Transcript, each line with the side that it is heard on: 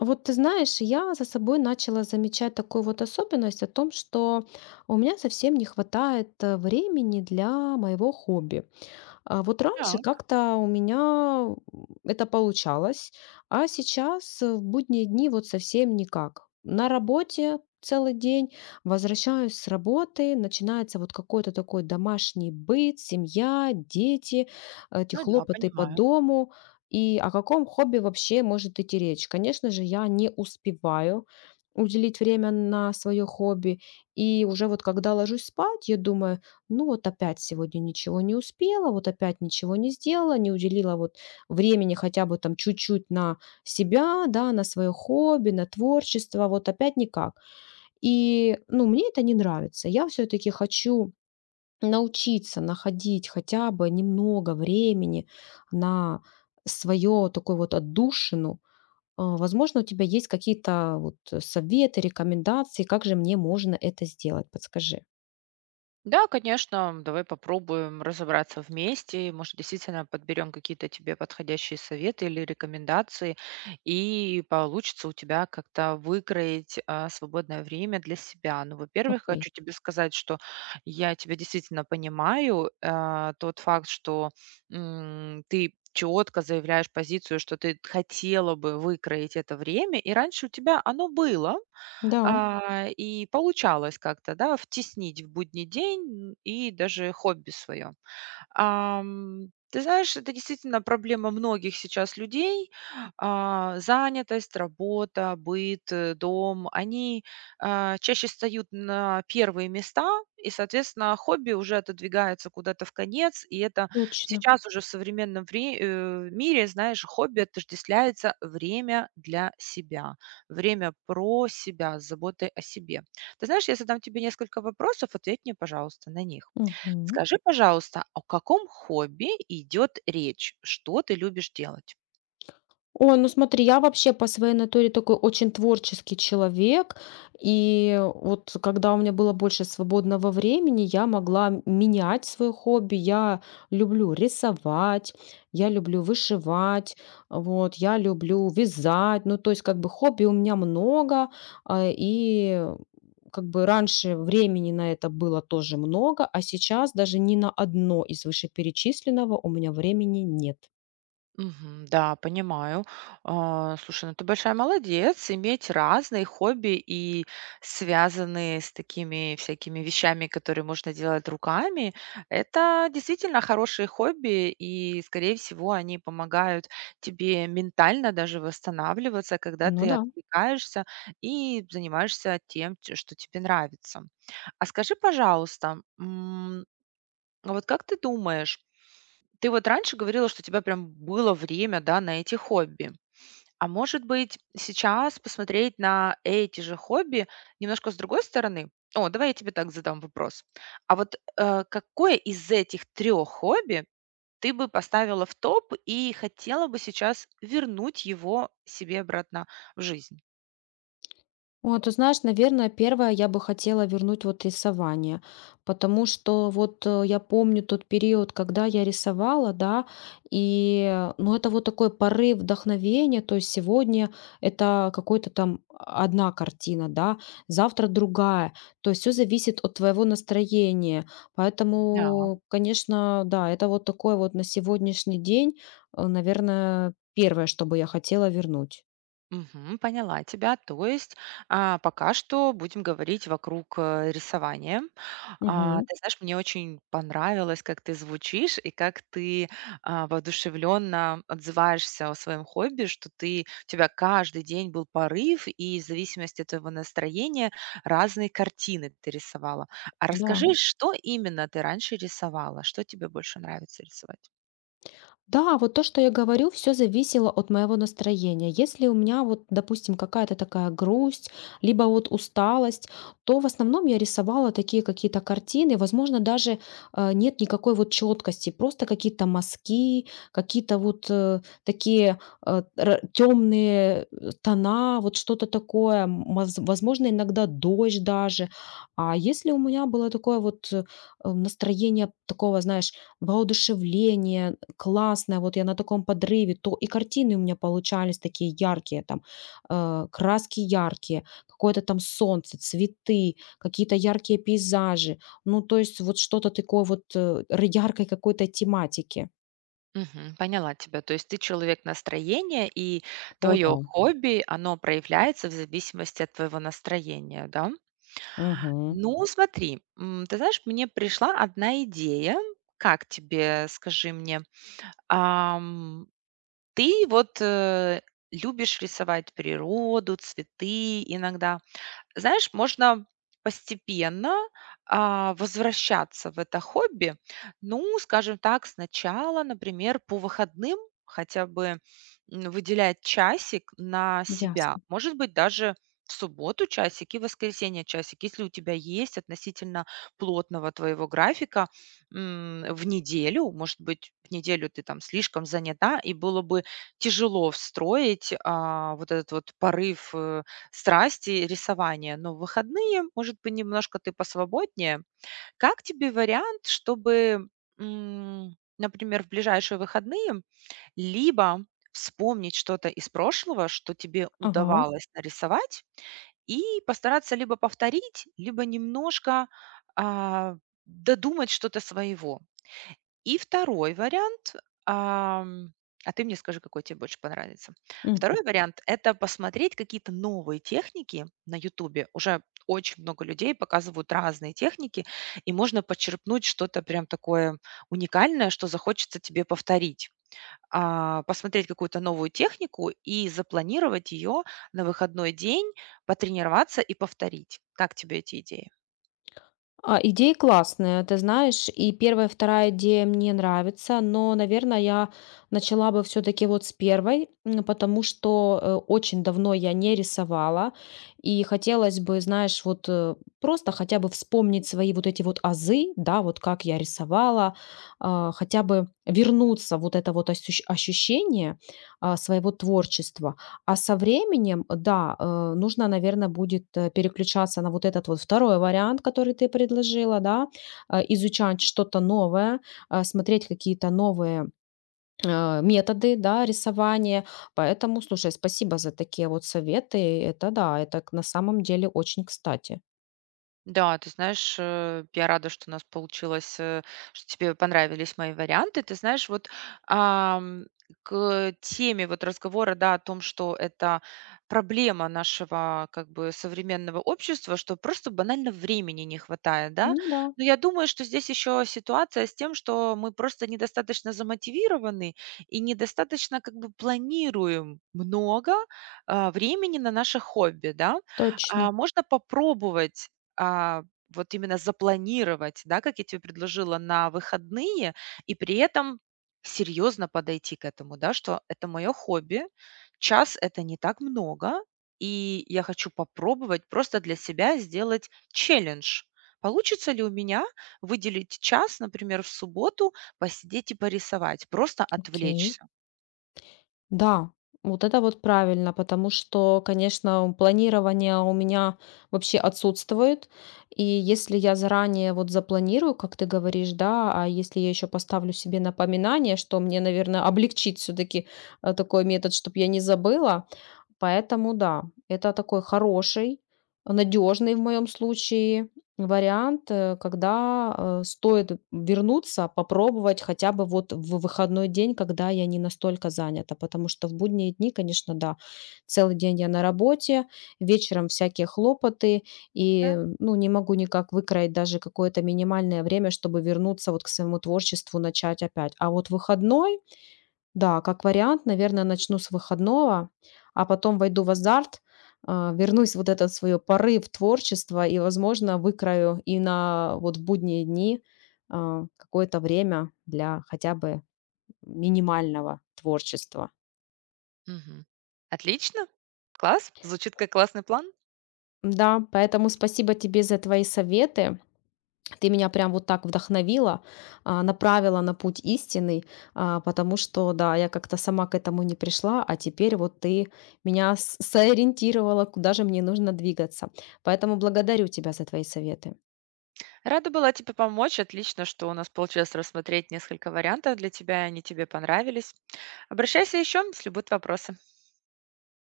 left: Вот ты знаешь, я за собой начала замечать такую вот особенность о том, что у меня совсем не хватает времени для моего хобби. А вот раньше
right: Так,
left: как-то у меня это получалось, а сейчас в будние дни вот совсем никак. На работе целый день, возвращаюсь с работы, начинается вот какой-то такой домашний быт, семья, дети, эти
right: ну да,
left: хлопоты по
right: понимаю.
left: дому. И о каком хобби вообще может идти речь? Конечно же, я не успеваю уделить время на свое хобби. И уже вот когда ложусь спать, я думаю, ну вот опять сегодня ничего не успела, вот опять ничего не сделала, не уделила вот времени хотя бы там чуть-чуть на себя, да, на свое хобби, на творчество, вот опять никак. И, ну, мне это не нравится. Я все-таки хочу научиться находить хотя бы немного времени на свое такое вот отдушину. Возможно, у тебя есть какие-то вот советы, рекомендации, как же мне можно это сделать? Подскажи.
right: Да, конечно, давай попробуем разобраться вместе. Может, действительно подберем какие-то тебе подходящие советы или рекомендации, и получится у тебя как-то выкроить свободное время для себя. Ну, во-первых,
left: Окей.
right: хочу тебе сказать, что я тебя действительно понимаю. Тот факт, что ты четко заявляешь позицию, что ты хотела бы выкроить это время, и раньше у тебя оно было,
left: Да,
right: И получалось как-то, да, втеснить в будний день и даже хобби свое. Ты знаешь, это действительно проблема многих сейчас людей. Занятость, работа, быт, дом, они, чаще встают на первые места, и, соответственно, хобби уже отодвигается куда-то в конец. И это
left: точно.
right: сейчас уже в современном мире, знаешь, хобби отождествляется время для себя, время про себя, с заботой о себе. Ты знаешь, я задам тебе несколько вопросов, ответь мне, пожалуйста, на них.
left: Мгм.
right: Скажи, пожалуйста, о каком хобби идет речь? Что ты любишь делать?
left: Ой, ну смотри, я вообще по своей натуре такой очень творческий человек. И вот когда у меня было больше свободного времени, я могла менять свое хобби. Я люблю рисовать, я люблю вышивать, вот, я люблю вязать. Ну, то есть, как бы хобби у меня много, и как бы раньше времени на это было тоже много, а сейчас даже ни на одно из вышеперечисленного у меня времени нет.
right: Мгм. Да, понимаю. Слушай, ну ты большая молодец, иметь разные хобби и связанные с такими всякими вещами, которые можно делать руками. Это действительно хорошие хобби, и, скорее всего, они помогают тебе ментально даже восстанавливаться, когда
left: Ну
right: ты
left: да.
right: отвлекаешься и занимаешься тем, что тебе нравится. А скажи, пожалуйста, а вот как ты думаешь, ты вот раньше говорила, что у тебя прям было время, да, на эти хобби. А может быть, сейчас посмотреть на эти же хобби немножко с другой стороны? О, давай я тебе так задам вопрос. А вот какое из этих трех хобби ты бы поставила в топ и хотела бы сейчас вернуть его себе обратно в жизнь?
left: О, ты знаешь, наверное, первое я бы хотела вернуть вот рисование, потому что вот я помню тот период, когда я рисовала, да, и ну это вот такой порыв вдохновения, то есть сегодня это какой-то там одна картина, да, завтра другая, то есть все зависит от твоего настроения, поэтому, конечно, да, это вот такой вот на сегодняшний день, наверное, первое, что бы я хотела вернуть.
right: Мгм. Поняла тебя. То есть пока что будем говорить вокруг рисования. А,
left: Мгм.
right: ты знаешь, мне очень понравилось, как ты звучишь и как ты воодушевленно отзываешься о своем хобби, что ты, у тебя каждый день был порыв, и в зависимости от твоего настроения разные картины ты рисовала. А
left: Да.
right: расскажи, Мгм, что именно ты раньше рисовала? Что тебе больше нравится рисовать?
left: Да, вот то, что я говорю, все зависело от моего настроения. Если у меня вот, допустим, какая-то такая грусть, либо вот усталость, то в основном я рисовала такие какие-то картины. Возможно, даже нет никакой вот четкости, просто какие-то мазки, какие-то вот такие темные тона, вот что-то такое. М, Возможно, иногда дождь даже. А если у меня было такое вот настроение такого, знаешь, воодушевление, классное, вот я на таком подрыве, то и картины у меня получались такие яркие, там, краски яркие, какое-то там солнце, цветы, какие-то яркие пейзажи. Ну, то есть вот что-то такое вот яркой какой-то тематики.
right: Мгм. Поняла тебя. То есть ты человек настроения, и
left: О, да.
right: твое хобби, оно проявляется в зависимости от твоего настроения, да?
left: Мгм.
right: Ну, смотри, ты знаешь, мне пришла одна идея. Как тебе, скажи мне, ам, ты вот любишь рисовать природу, цветы иногда. Знаешь, можно постепенно, возвращаться в это хобби. Ну, скажем так, сначала, например, по выходным хотя бы, выделять часик на себя.
left: Ясно.
right: Может быть, даже в субботу часик и в воскресенье часик. Если у тебя есть относительно плотного твоего графика, в неделю, может быть, в неделю ты там слишком занята, и было бы тяжело встроить, вот этот вот порыв, страсти рисования, но в выходные, может быть, немножко ты посвободнее. Как тебе вариант, чтобы, например, в ближайшие выходные либо вспомнить что-то из прошлого, что тебе
left: Ага.
right: удавалось нарисовать, и постараться либо повторить, либо немножко а, додумать что-то своего. И второй вариант, ам, а ты мне скажи, какой тебе больше понравится. Второй вариант– это посмотреть какие-то новые техники на "Ютубе". Уже очень много людей показывают разные техники, и можно почерпнуть что-то прям такое уникальное, что захочется тебе повторить. Посмотреть какую-то новую технику и запланировать ее на выходной день, потренироваться и повторить. Как тебе эти идеи?
left: А, идеи классные, ты знаешь, и первая, вторая идея мне нравится, но, наверное, я начала бы все-таки вот с первой, м, потому что очень давно я не рисовала, и хотелось бы, знаешь, вот просто хотя бы вспомнить свои вот эти вот азы, да, вот как я рисовала, хотя бы вернуться вот это вот ощущение своего творчества. А со временем, да, нужно, наверное, будет переключаться на вот этот вот второй вариант, который ты предложила, да, изучать что-то новое, смотреть какие-то новые методы, да, рисования. Поэтому, слушай, спасибо за такие вот советы. Это да, это на самом деле очень кстати.
right: Да, ты знаешь, я рада, что у нас получилось, что тебе понравились мои варианты. Ты знаешь, вот ам, к теме вот разговора, да, о том, что это проблема нашего как бы современного общества, что просто банально времени не хватает, да.
left: Ну да,
right: Но я думаю, что здесь еще ситуация с тем, что мы просто недостаточно замотивированы и недостаточно как бы планируем много времени на наше хобби, да.
left: точно.
right: Можно попробовать а, вот именно запланировать, да, как я тебе предложила, на выходные, и при этом серьезно подойти к этому, да, что это мое хобби, час это не так много, и я хочу попробовать просто для себя сделать челлендж. Получится ли у меня выделить час, например, в субботу, посидеть и порисовать, просто
left: Окей.
right: отвлечься?
left: Да, вот это вот правильно, потому что, конечно, планирование у меня вообще отсутствует. И если я заранее вот запланирую, как ты говоришь, да, а если я еще поставлю себе напоминание, что мне, наверное, облегчит все-таки такой метод, чтобы я не забыла, поэтому да, это такой хороший, надежный в моем случае вариант, когда стоит вернуться, попробовать хотя бы вот в выходной день, когда я не настолько занята, потому что в будние дни, конечно, да, целый день я на работе, вечером всякие хлопоты,
right: Да.
left: и ну, не могу никак выкроить даже какое-то минимальное время, чтобы вернуться вот к своему творчеству, начать опять. А вот выходной, да, как вариант, наверное, начну с выходного, а потом войду в азарт, вернусь вот этот свой порыв творчества и, возможно, выкрою и на вот будние дни какое-то время для хотя бы минимального творчества.
right: Мгм. Отлично. Класс. Звучит как классный план.
left: Да, поэтому спасибо тебе за твои советы. Ты меня прям вот так вдохновила, направила на путь истинный, потому что, да, я как-то сама к этому не пришла, а теперь вот ты меня сориентировала, куда же мне нужно двигаться. Поэтому благодарю тебя за твои советы.
right: Рада была тебе помочь. Отлично, что у нас получилось рассмотреть несколько вариантов для тебя, и они тебе понравились. Обращайся еще, если будут вопросы.